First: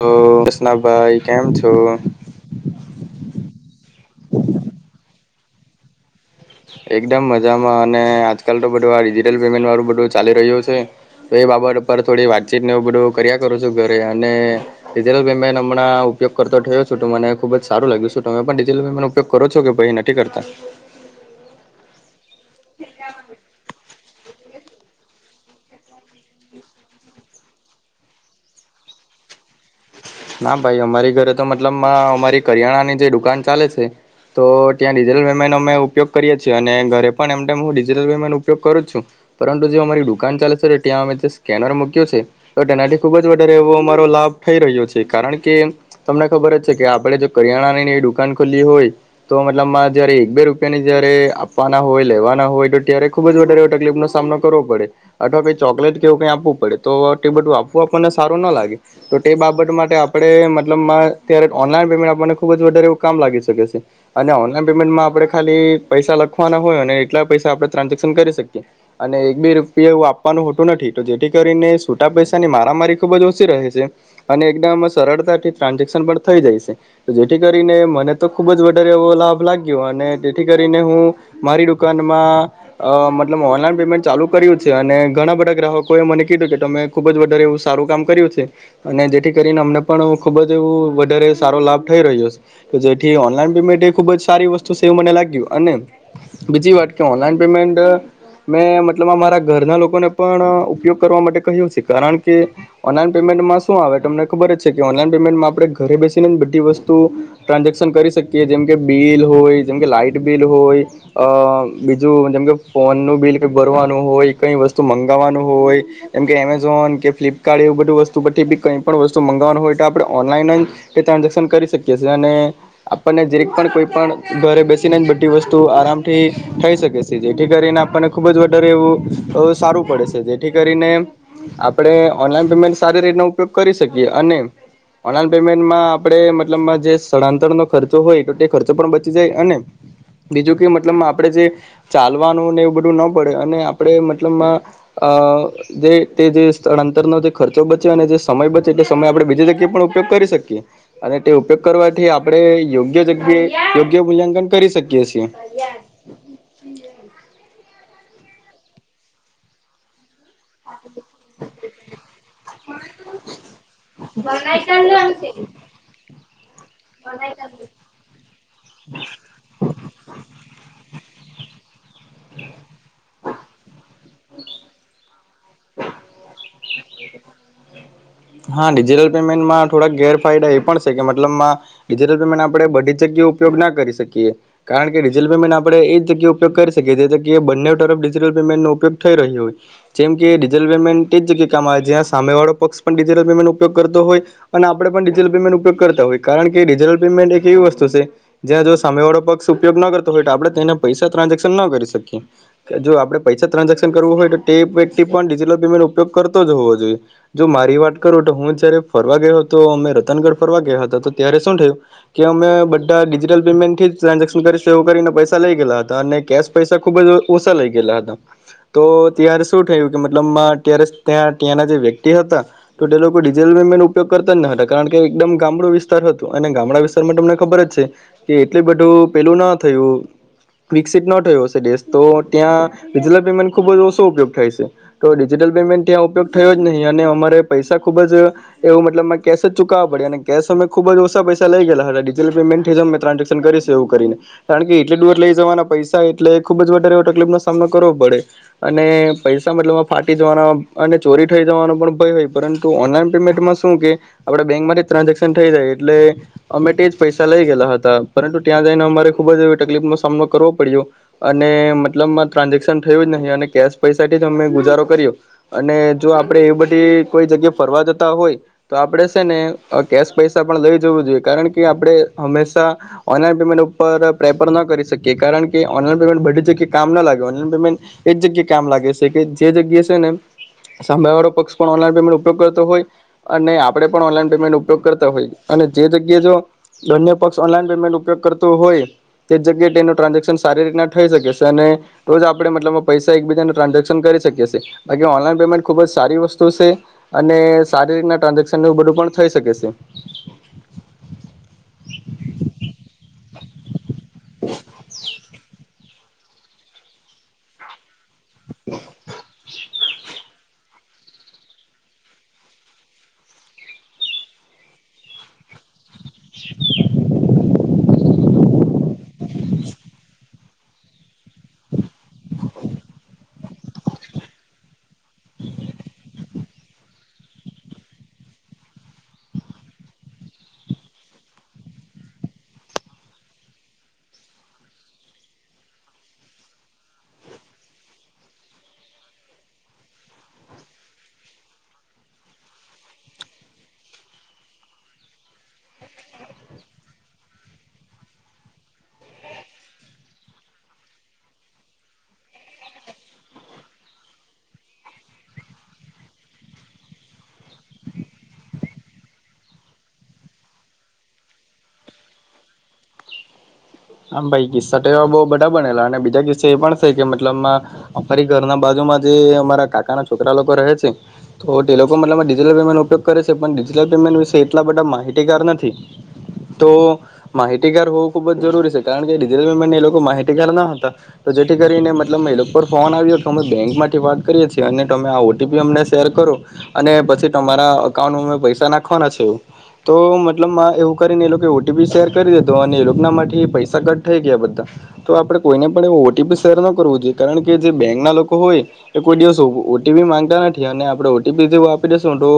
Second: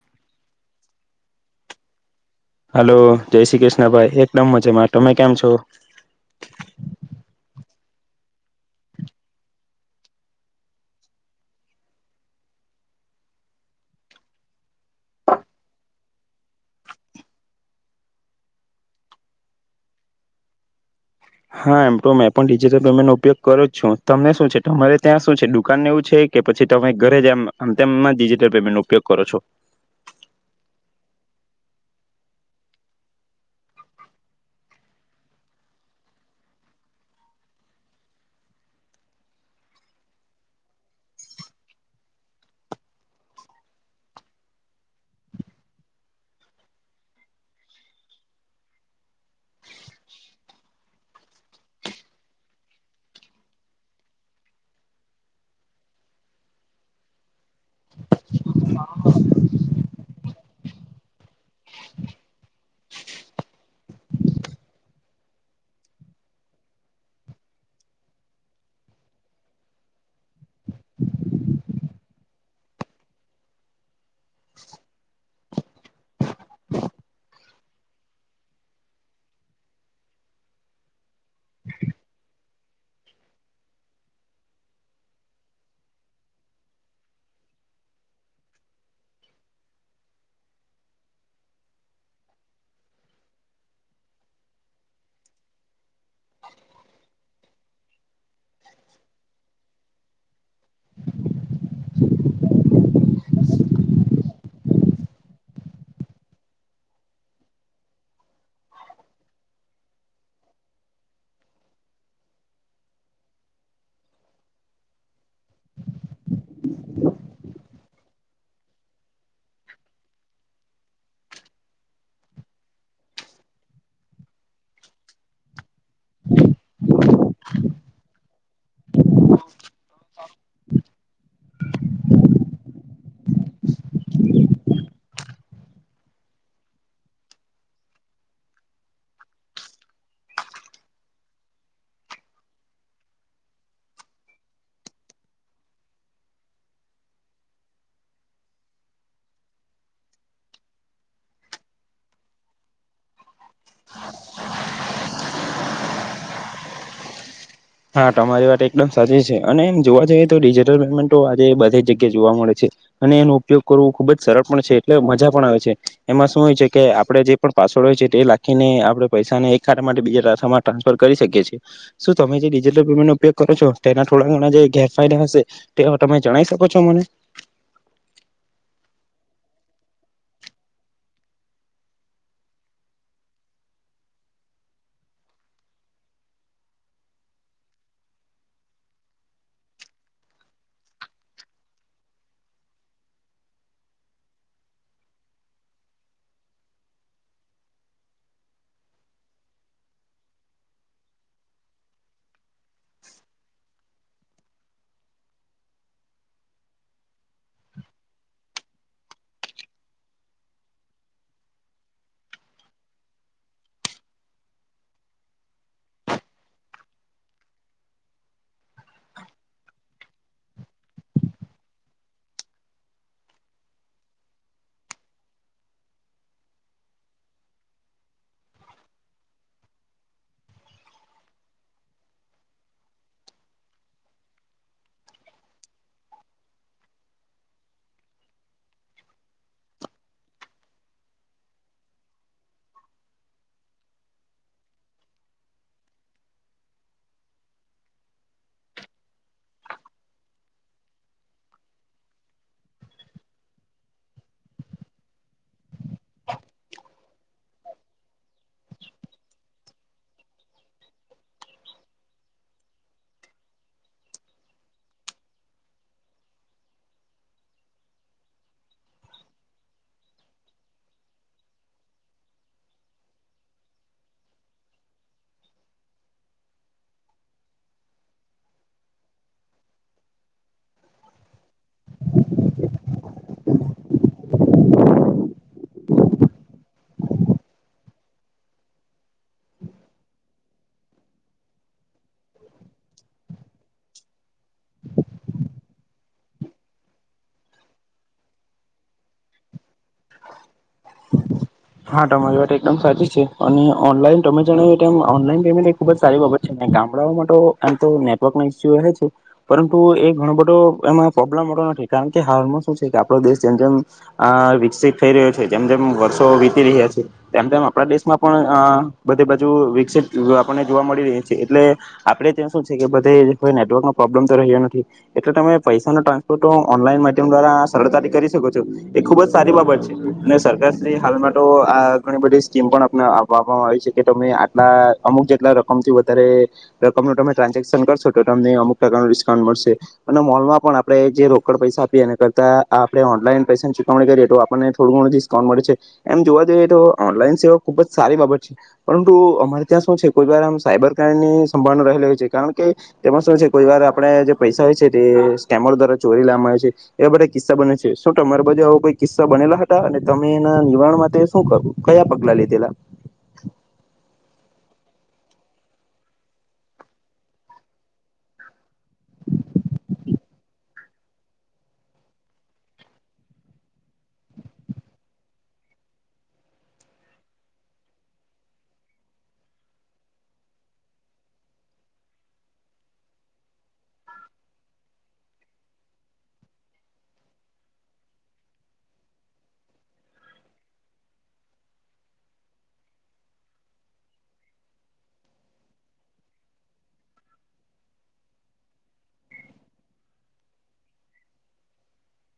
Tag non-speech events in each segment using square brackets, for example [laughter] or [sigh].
હ કસના ભાઈ કેમ છો હલો જય શ્રી કૃષ્ણ ભાઈ એકદમ મજા માં ટમે કેમ છો છો એકદમ મજામાં અને આજકાલ તો બધું આ ડિજિટલ પેમેન્ટ વાળું બધું ચાલી રહ્યું છે તો એ બાબત પર થોડી વાતચીત ને એવું બધું કર્યા કરો છું ઘરે અને ડિજિટલ પેમેન્ટ હમણાં ઉપયોગ કરતો થયો છું તો મને ખૂબ જ સારું લાગ્યું છેું તમે પણ ડિજિટલ પેમેન્ટનો ઉપયોગ કરો છો કે ભછ નથી કરતા હા એમ ટો મે પણ ડિજિટલ પેમેન્ટ નો ઉપયોગ કરો છું તમને શું છે તમારે ત્યાં શું છે દુકાનને એવું છે કે પછી તમે ઘરે જ આમ તેમ ડિજિટલ પેમેન્ટ નો ઉપયોગ કરો છો ના ભાઈ અમારી ઘરે તો મતલબ મા અમારી કરિયાણાની જે દુકાન ચાલે છે તો ત્યાં ડિજિટલ પેમેન્ટનો અમે ઉપયોગ કરીએ છીએ અને ઘરે પણ એમમ હું ડિજિટલ પેમેન્ટનો ઉપયોગ કરું છું પરંતુ જે અમારી દુકાન ચાલે છે તો ત્યાં અમે જે સ્કેનર મૂક્યો છે તો તેનાથી ખુબ જ વધારે એવો અમારો લાભ થઇ રહ્યો છે કારણ કે તમને ખબર જ છે કે આપણે જો કરિયાણાની દુકાન ખોલ્લી હોય તો મતલબમાં જયારે એક બે રૂપિયાની જયારે આપવાના હોય લેવાના હોય તો ત્યારે ખુબ જ વધારે તકલીફનોો સામનો કરવો પડે અથવા કઈ ચોકલેટ કેવું કઈ આપવું પડે તો તે બધું આપવું આપણને સારું ના લાગે તો તે બાબત માટે આપણે મતલબ મા ત્યારે ઓનલાઈન પેમેન્ટ આપને ખુબ જ વધારે એવું કામ લાગી શકે છે અને ઓનલાઈન પેમેન્ટમાં આપણે ખાલી પૈસા લખવાના હોય ને એટલા પૈસા આપણે ટ્રાન્ઝેક્શન કરી શકીએ અને એક બે રૂપિયા એવું આપવાનું હોતું નથી તો જેથી કરીને છૂટા પૈસાની મારામારી ખુબ જ ઓછી રહે છે અને એકદમ સરળતાથી ટ્રાન્ઝેક્શન પણ થઈ જાય છે જેથી કરીને મને તો ખૂબ જ વધારે એવો લાભ લાગ્યો અને જેથી કરીને હું મારી દુકાનમાં મતલબ ઓનલાઈન પેમેન્ટ ચાલુ કર્યું છે અને ઘણા બધા ગ્રાહકોએ મને કીધું કે તમે ખૂબ જ વધારે એવું સારું કામ કર્યું છે અને જેથી કરીને અમને પણ ખૂબ જ એવું વધારે સારો લાભ થઈ રહ્યો છે જેથી ઓનલાઈન પેમેન્ટ એ ખુબ જ સારી વસ્તુ છે એવું મને લાગ્યું અને બીજી વાત કે ઓનલાઈન પેમેન્ટ મેં મતલબ અરા ઘરના લોકોને પણ ઉપયોગ કરવા માટે કહ્યું છે કારણ કે ઓનલાઈન પેમેન્ટમાં શું આવે તમને ખબર જ છે કે ઓનલાઈન પેમેન્ટમાં આપણે ઘરે બેસીને બધી વસ્તુ ટ્રાન્ઝેક્શન કરી શકીએ જેમ કે બિલ હોય જેમ કે લાાઈટ બિલ હોય બીજું જેમકે ફોનનું બિલ કંઈ ભરવાનું હોય કંઈ વસ્તુ મંગાવવાનું હોય જેમ કે એમેઝોન કે ફ્લિપકાર્ટ એવું બધું વસ્તુ પછી બી કંઈ પણ વસ્તુ મંગાવવાનું હોય તો આપણે ઓનલાઈન જ કે ટ્રાન્ઝેક્શન કરી શકીએ છીએ અને આપણને જેરેક પણ કોઈ પણ ઘરે બેસીને જ બધી વસ્તુ આરામથી થઈ શકે છે જેથી કરીને આપણને ખૂબ જ વધારે એવું સારું પડે છે જેથી કરીને આપણે ઓનલાઈન પેમેન્ટ સારી રીતનો ઉપયોગ કરી શકીએ અને ઓનલાઈન પેમેન્ટમાં આપણે મતલબમાં જે સ્થળાંતર ન ખર્ચો હોય તો તે ખર્ચો પણ બચી જાય અને બીજું કે મતલબ આપણે જે ચાલવાનુંને એવું બધું ન પડે અને આપણે મતલબમાં અ જે તે જે સ્થળાંતરનો જે ખર્ચો બચ્યો અને જે સમય બચે એટલે સમય આપણે બીજી જગ્યાએ પણ ઉપયોગ કરી શકીએ અને તે ઉપયોગ કરવાથી આપણે યોગ્ય જગ્યાએ યોગ્ય મૂલ્યાંકન કરી શકીએ છીએ હા તમારી વાત એકદમ સાચી છે અને એમ જોવા જઈએ િજટલ પેમેન્ટો આજે બધી જગ્યાએ જોવા મળે છે અને એનો ઉપયોગ કરવો ખુબ જ સરળ પણ છે એટલે મજા પણ આવે છે એમાં શું હોય છે કે આપડે જે પણ પાસવર્ડ હોય છે તે લખીને આપડે પૈસા ને એકા માટે બીજામાં ટ્રાન્સફર કરી શકીી એ છે શું તમે ેમેન્ટ ઉપયોગ કરો છો તેના થોડા ઘણા જે ગેરફાયદા હશે તે તમે જણાય શકો છો મને હા ડિજિટલ પેમેન્ટમાં થોડાક ગેરફાયદા એ પણ છે કે મતલબ ડિજિટલ પેમેન્ટ આપણે બધી જ જગ્યાએ ઉપયોગ ના કરી શકીએ કારણ કે ડિજિટલ પેમેન્ટ આપણે એ જગ્યા ઉપયોગ કરી શકીએ જે જગ્યાએ બંને તરફ ડિજટલ પેમેન્ટ ન ઉપયોગ થઈ રહ્યો હોય જેમ કે ડિજિટલ પેમેન્ટ એ જગ્યા કમાં આવે જ્યાં સામેવાળો પક્ષ ડિજિટલ પેમેન્ટ ઉપયોગ કરતો હોય અને આપણે પણ ડિજિટલ પેમેન્ટ ઉપયોગ કરતા હોય કારણ કે ડિજિટલ પેમેન્ટ એક એવી વસ્તુ સે જ્યાં જો સામે વાળો પક્ષ ઉપયોગ ન કરતો હોય તો આપણે તેના પૈસા ટ્રાન્ઝેક્શન ના કરી શકીએ જો આપણે પૈસા ટ્રાન્ઝેક્શન કરવું હોય તો ટે વ્યક્તિ પણ ડિજિટલ પેમેન્ટ ઉપયોગ કરતો જ હોવો જોઈએ. [unintelligible] વાત કરું તો હું જયારે ફરવા ગયો હતો અમે રતનગઢ ફરવા ગયા હતા તો ત્યારે શું થયું કે અમે બધા ડિજિટલ પેમેન્ટ થી જ ટ્રાન્ઝેક્શન કરી સુ એવું કરીને પૈસા લઈ ગય હતા અને કેશ પૈસા ખુબ જ ઓછા લઇ ગયેલા હતા તો ત્યારે શું થયું કે મતલબ્યારે ત્યાં ત્યાંના જે વ્યક્તિ હતા તો તે લોકો ડિજિટલ પેમેન્ટ ઉપયોગ કરતા જ ન હતા કારણ કે એકદમ ગામડું વિસ્તાર હતું અને ગામડા વિસ્તારમાં તમને ખબર જ છે કે એટલે બધું પેલું ન થયું વિકસિત ન થયું હશે દેશ તો ત્યાં ડિજટલ પેમેન્ટ ખુબ જ ઓસો ઉપયોગ થાય સે તો ડિજિટલ પેમેન્ટ ત્યાં ઉપયોગ થયો જ નહીં અને અમારે પૈસા ખુબ જ એવું મતલબમાં કેશ જ ચુકવવા પડે અને કેશ અમે ખૂબ જ ઓછા પૈસા લઇ ગયેલા હતાટ ડિજિટલ પેમેન્ટ થઈ જ અમે ટ્રાન્ઝેક્શન કરીશ એવું કરીને કારણ કે એટલે દૂર લઈ જવાના પૈસા એટલે ખુબ જ વધારે એવો તકલીફ નો સામનો કરવો પડે અને પૈસા મતલબ ફાટી જવાના અને ચોરી થઈ જવાનો પણ ભય હોય પરંતુ ઓનલાઈન પેમેન્ટમાં શું કે આપણે બેંકમાંથી જ ટ્રાન્ઝેક્શન થઈ જાય એટલે અમે તે જ પૈસા લઈ ગયેલા હતા પરંતુ ત્યાં જઈને અમારે ખૂબ જ એવી તકલીફનો સામનો કરવો પડ્યો અને મતલબમાં ટ્રાન્ઝેક્શન થયું જ નહીં અને કેશ પૈસાથી જ અમે ગુજારો કર્યો અને જો આપણે એ બધી ગ્યા ફરવા જતા હોય તો આપડે છે ને કેશ પૈસા પણ લઈ જવું જોઈએ કારણ કે આપે હંમેશા ઓનલાઈન પેમેન્ટ ઉપર પ્રેફર ના કરી શકીએ કારણ કે ઓનલાઈન પેમેન્ટ બધી જગ્યાએ કામ ના લાગે ઓનલાઇન પેમેન્ટ એ જગ્યા કામ લાગે છે કે જે જગ્યા છે ને સાભ વાળો પક્ષ પણ ઓનલાઈન ઉપતો હોય અને આપણે પણ ઓનલાન પેમેન્ટ ઉપયોગ કરતા હોય અને જે જગ્યાએ જો બંને પક્ષ ઓનલાન પેમેન્ટ ઉપયોગ કરતો હોય તે જગ્યાએ તેનું ટ્રાન્ઝેક્શન સારી રીતના થઈ શકે છે અને રોજ આપણે મતલબમાં પૈસા એકબીજાનું ટ્રાન્ઝેક્શન કરી શકીએીએ બાકી ઓનલાઈન પેમેન્ટ ખુબ જ સારી વસ્તુ છે અને સારી રીતના ટ્રાન્ઝેક્શન ને એવૂબધું પણ થઇ શકે છે હા તમારી વાત એકદમ સાચી છે અને ઓનલાન તમે જો એનલા [unintelligible] ખુબ જ સારી બાબત છે. ગામડાઓ માટો આમ તો નેટવર્ક નુ ઇસ્યુ રહે છે. પરંતુ એ ઘણો બધો એમાં પ્રોબ્લેમો નથી. કારણ કે હાલમાં શું છે, કે આપડો દેશ જેમ જેમ આહ વિક સિત થઈ રહ્યો છે. જેમ જેમ વ સો વીતી રહ્યા છે. તેમ તેમ આપણા દેશમાં પણ હાઆઆ બધી બાજુ વિકસિત આપણને જોવા મળી રહી છે. એટલે આપણે ત્યાં શું છે કે બધેય [inaudible] નેટવર્કનો પ્રોબ્લેમ તો રહ્યો નથી. એટલે તમે પૈસા ન તા તો તો હું ઓનલાઈન માધ્યમ દ્વારા સરળતાથી કરી શકો છો. એ ખુબ જ સારી બાબત છે. ને સરકાર સી હાલમાં તો આ ઘણી બધી સ્કીમ પણ આપને આપ આપવામાં આવી છે. કે તમે આટલા અમુક જેટલા રકમ થી વધારે રકમ ન તમે ટ્રાન્ઝેક્શન કરશો, તો તમને અમુક ટકાનું ડિસ્કાઉન્ટ મળશે. અને મોલમાં પણ આપણે જે રોકડ પૈસા આપીએ એના કરતા આપણે ઓનલાઈન પૈસાની ચુકવણી કરીએ તો આપણને થોડું ઘણું ડિસ્કાઉન્ટ મળે છે. એમ જોવા જઈએ તો, ઓનલાઈન સેવા ખુબ જ સારી બાબત છે. પરંતુ અમારે ત્યાં શું છે? કોઈ વાર આમ સાયબર ક્રાઈમની સંભાવના રહે રહેલ છે. કારણ કે તેમાં શું છે? કોઈ વાર આપણે જે પૈસા હોય છે તે સ્કેમર દ્વારા ચોરી લેવામાં આવે છે. એવા બધા કિસ્સા બને છે. શું તમારે બાજુ આવો કોઈ કિસ્સા બનેલા હતા? અને તમે એના નિવારણ માટે શું કર, કયા પગલા લીધેલા? આમ ભાઈ કિસ્સા તો એવા બહૂ બધા બનેલા, અને બીજા કિસ્સા એ પણ છે કે, મતલબમાં અ ફરી ઘરના બાજુમાં જે અમારા કાકાના છોકરા લોકો રહે છે. તો તે લોકો મતલબ ડિજિટલ પેમેન્ટ ન ઉપયોગ કરે છે. પણ ડિજિટલ પેમેન્ટ વિશે એટલા બધા માહિતીગાર નથી, તો માહિતીગાર હોવું ખુબ જ જરૂરી છે. કારણ કે, ડિજટલ પેમેન્ટથી એ લોકો માહિતીગાર ન હતા. તો જેથી કરીને મતલબ એ લોકો પર ફોન આવ્યો હતો, અમે બેંકમાંથી વાત કરીએ છીએ અને તમે આ ઓટીપી અમને શેર કરો અને પછી તમારા અકાઉન્ટમાં અમે પૈસા નાખવાના છે. એવું તો મતલબમા એવું કરીને એ લોકો ઓટીપી શેર કરી દીધા અને એ લોકોનામાથી પૈસા પૈસા કટ થઈ ગયા બધા. તો આપડે કોઈને પણ એ ઓટીપી શેર ન કરવું જોઈએ. કારણ કે, જે બેંક ના લોકો હોય, એ કોઈ દિવસ ઓ ઓ ઓટીપી માંગતા નથી. અને આપણે ઓટીપી જેવું આપી દેશું તો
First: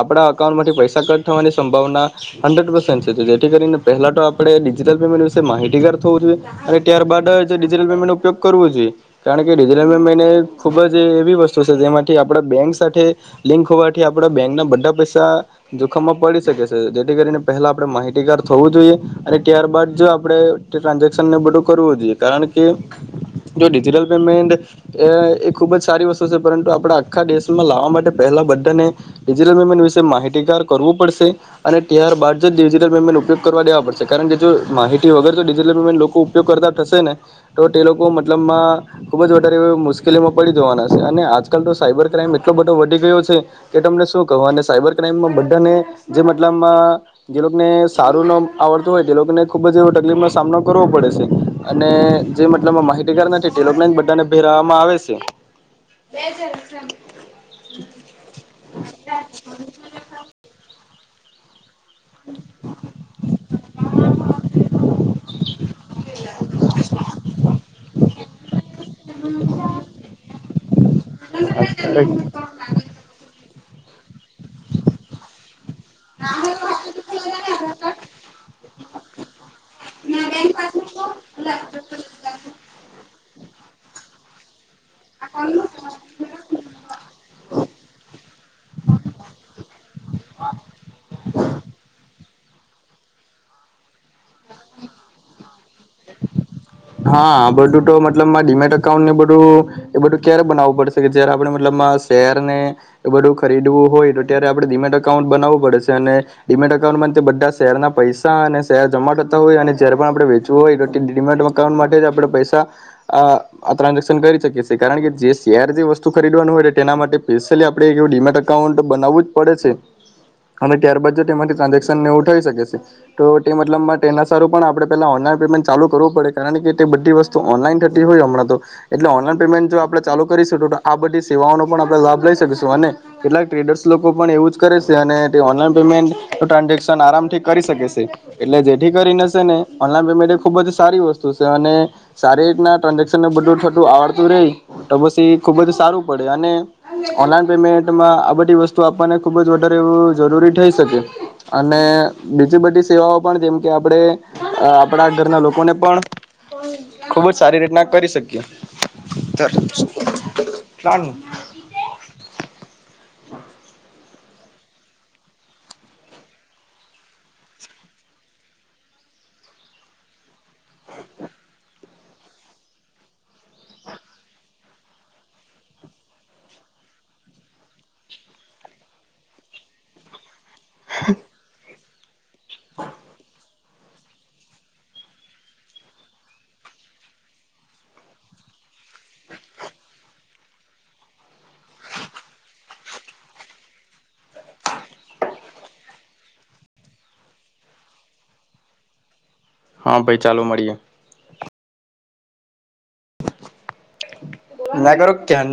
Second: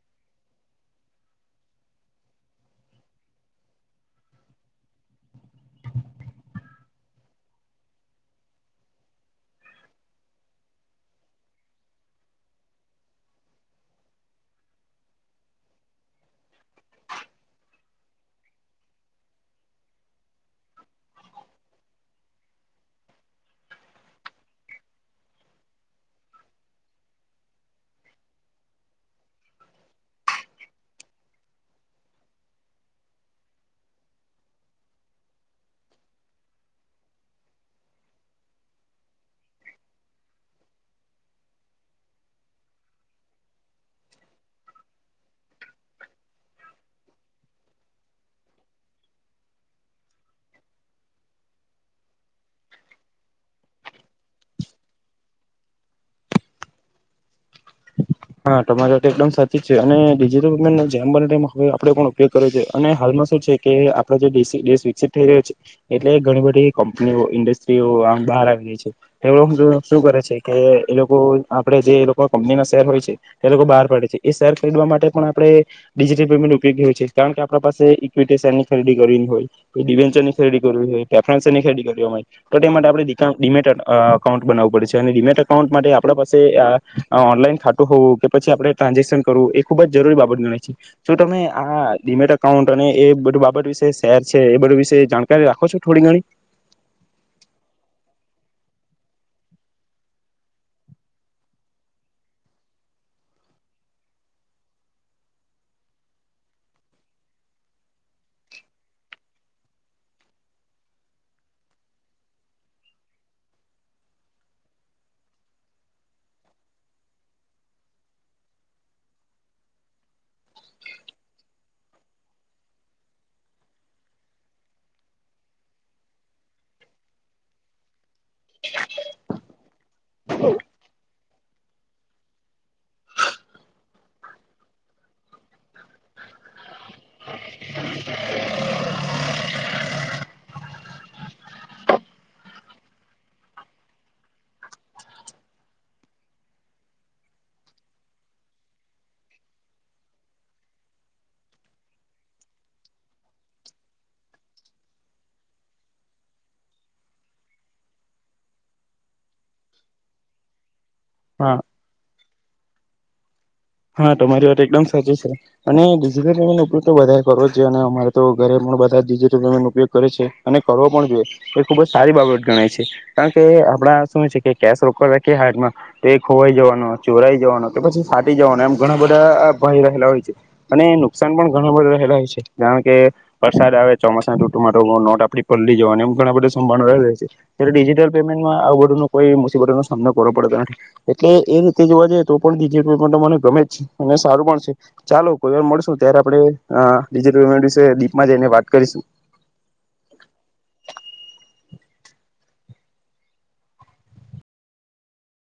આપણા અકાઉન્ટમાંથી પૈસા કટ થવાની સંભાવના હંડ્રેડ પર્સેન્ટ છે. જેથી કરીને પહેલા તો આપણે ડિજિટલ પેમેન્ટ વિશે માહિતી ટિગર થવું જોઈએ. અને ત્યારબાદ જ ડિજિટલ પેમેન્ટનો ઉપયોગ કરવો જોઈએ. કારણ કે ડિજિટલ પેમેન્ટ ખૂબ જ એવી વસ્તુ છે, જેમાંથી આપણા બેંક સાથે લિંક હોવાથી આપડા બેંકના બધા પૈસા જોખમમાં પડી શકે છે. જેથી કરીને પહેલા આપણે માહિતીગાર થવું જોઈએ અને ત્યારબાદ જ આપણે ટ્રાન્ઝેક્શનને બધું કરવું જોઈએ. કારણ કે જો ડિજિટલ પેમેન્ટ એ એ ખુબ જ સારી વસ્તુ છે. પરંતુ, આપણે આખા દેશમાં લાવવા માટે પહેલા બધાને ડિજિટલ પેમેન્ટ વિશે માહિતીગાર કરવું પડશે. અને ત્યારબાદ જ ડિજિટલ પેમેન્ટ ઉપયોગ કરવા દેવા પડશે. કારણ કે જો માહિતી વગર જો ડિજિટલ પેમેન્ટ લોકો ઉપયોગ કરતા થશે ને, તો તે લોકો મતલબમાં ખૂબ જ વધારે એ મુશ્કેલીમાં પડી જવાના છે. અને આજકાલ તો સાયબર ક્રાઈઇમ એટલો બધો વધી ગયો છે. કે તમને શું કહો? અને સાયબર ક્રાઈમમાં બધાને જે મતલબમાં જે લોકોને સારું ન આવડતું હોય તે લોકોને ખૂબ જ એ તકલીફમાં સામનો કરવો પડે સે. અને જે મતલબ માહિતીગાર નથી તે લોકને બધાને ભેરવાંમા આવે છે. [inaudible] હા! ટમારા તો એકદમ સાચી જ છે. અને ડીજીટલ [inaudible] જેમ બ હ [inaudible] આપણે પણ ઉપયોગ કર્યો છે. અને હાલમાં શું છે કે, આપડ જેે દેશી દેશ વિકસિત થઈ રહ્યો છે. એટલે ઘણી બધી કંપનીઓ, ઇન્ડસ્ટ્રીઓ આમ બહાર આવી રહી છે. એ શું કરે છે? કે એ લોકો આપણેે જે એ લોકો કંપનીના શેર હોય છે તે લોકો બહાર પડે છે. એ શેર ખરીદવા માટે પણ આપણે ડિજિટલ પેમેન્ટ ઉપયોગી હોય છે. કારણ કે આપણા પાસે ઈક્વિટી શેર ની ખરીદી કરવી હોય, ડિવેન્ચર ની ખરીદી કરવી હોય, પ્રેફન્સરની ખરીદી કરવી હોય. તો તે માટે આપણે દી ડીમેટેડ અકાઉન્ટ બનાવુ પડે છે. ડીમેટ એકાઉન્ટ માટે આપણા પાસે ઓનલાઇન ખાતુ કે પછી આપ ટ્રાન્ઝેશન કરવું એ ખુબ જ જરૂરી બાબત ગણાય છે શું તમે આ ડિમેટ અકાઉન્ટ અને એ બધું બાબત વિશેષ ખેર છે. એ બધું વિશે જાણકારી રાખ હશો થોડી ઘણી હા! આ બધું તો મતલબ મા ડીમેટ અકાઉન્ટને બધું એ બધું ક્યારે બનાવવું પડશે, કે જયારે આપણે મતલબ મા શેર ને એ બધું ખરીદવું હોય તો, ત્યારે આપડણે ડીમેટ અકાઉન્ટ બનાવવું પડેશે, અને ડીમેટ અકાઉન્ટ માટે બધા શેરના પૈસા અને શેર જમા તો હોય, અને જયારે પણ આપણે વેચવું હોય તો ઙિમેટ વખ એકાઉન્ટ માટે જ આપણે પૈસા આ ટ્રાન્ઝેક્શન કરી શકીએ છીએ. કારણ કે, જે શેર જે વસ્તુ ખરીદવાનું હોય તેના માટે સ્પેશિયલી આપણે એવું ડીમાટ અકાઉન્ટ બનાવવું જ પડે છે. અને ત્યારબાદ જ તેમાંથી ટ્રાન્ઝેક્શન એવું થઈ શકે છે. તો તે મતલબ માટે એના સારું પણ આપણે પેલા ઓનલાઈન પેમેન્ટ ચાલુ કરવું પડે. કારણ કે તે બધી વસ્તુ ઓનલાઈન થતી હોય હમણાં તો, એટલે ઓનલાઈન પેમેન્ટ જો આપણે ચાલુ કરીશું તો, આ બધી સેવાઓનો પણ આપણે લાભ લઈ શકીશું. અને કેટલાક ટ્રેડર્સ લોકો પણ એવું જ કરે સે અને તે ઓનલાઈન પેમેન્ટ તો ટ્રાન્ઝેક્શન આરામથી કરી શકે સે. એટલે જેથી કરીને શેને ઓનલાઈન પેમેન્ટ એ ખૂબ જ સારી વસ્તુ [inaudible] અને સારી રીતના ટ્રાન્ઝેક્શનનું બધું ઠતું આવડતું રહી, તો પછી એ ખૂબ જ સારું પડે. અને ઓનલાઈન પેમેન્ટમાં આ બધી વસ્તુ આપવાને ખૂબ જ વધારે એવું જરૂરી થઈ શકે, અને બીજી બધી સેવાઓ પણ જેમકે, આપણે આપણા ઘરના લોકોને પણ ખુબ જ સારી રીતના કરી શકીએ. [inaudible] તારનું હા [unintelligible] હા! તમારી વાત એકડમ સાચી છે. અને ડિજિટલ પેમેન્ટ નો ઉપયોગ તો બધાએ કરવો જ અને અમારે તો, ઘરે પણ બધા ડિજિટલ પેમેન્ટ ઉપયોગ કરે છે. અને કરવો પણ જોઈએ એ ખૂબ જ સારી બાબત ગણાય છે. કારણ કે આપડા શું છે? કે કેશ રોકડ રાખીએ હાથમાં તો ખોવાઈ જવાનો, ચોરાઈ જવાનો કે પછી ફા થઈ જવાના, એમ ઘણા બધા આ ભાઈ રહેલા હોય છે. અને, નુકસાન પણ ઘણું બધું રહે. લય છે. જાણ કે વરસાદ આવે ચોમાસાના ઋતુમાં તો લૉન નોટ આપડી પલળી જવાની, એમપણ આપણે [unintelligible] રેસે, ત્યારે ડિજિટલ પેમેન્ટમાં આવું બધુંનો કોઈ મુસીબતોનો સામનો કરવો પડતો નથી, એટલે એ રીતે જોવા જઈએ તો પણ ડિજિ ટલ પેમેન્ટ તો મને ગમે જ, અને સારું પણ છે. ચાલો કોઈ વાર મળશું ત્યારે આપણેે અહ ડિજિટલ પેમેન્ટ વિશે ડીપમાં જઈને વાત કરીશું. હા ભાઈ, ચાલો મળીએ. ના કરો ક્યાન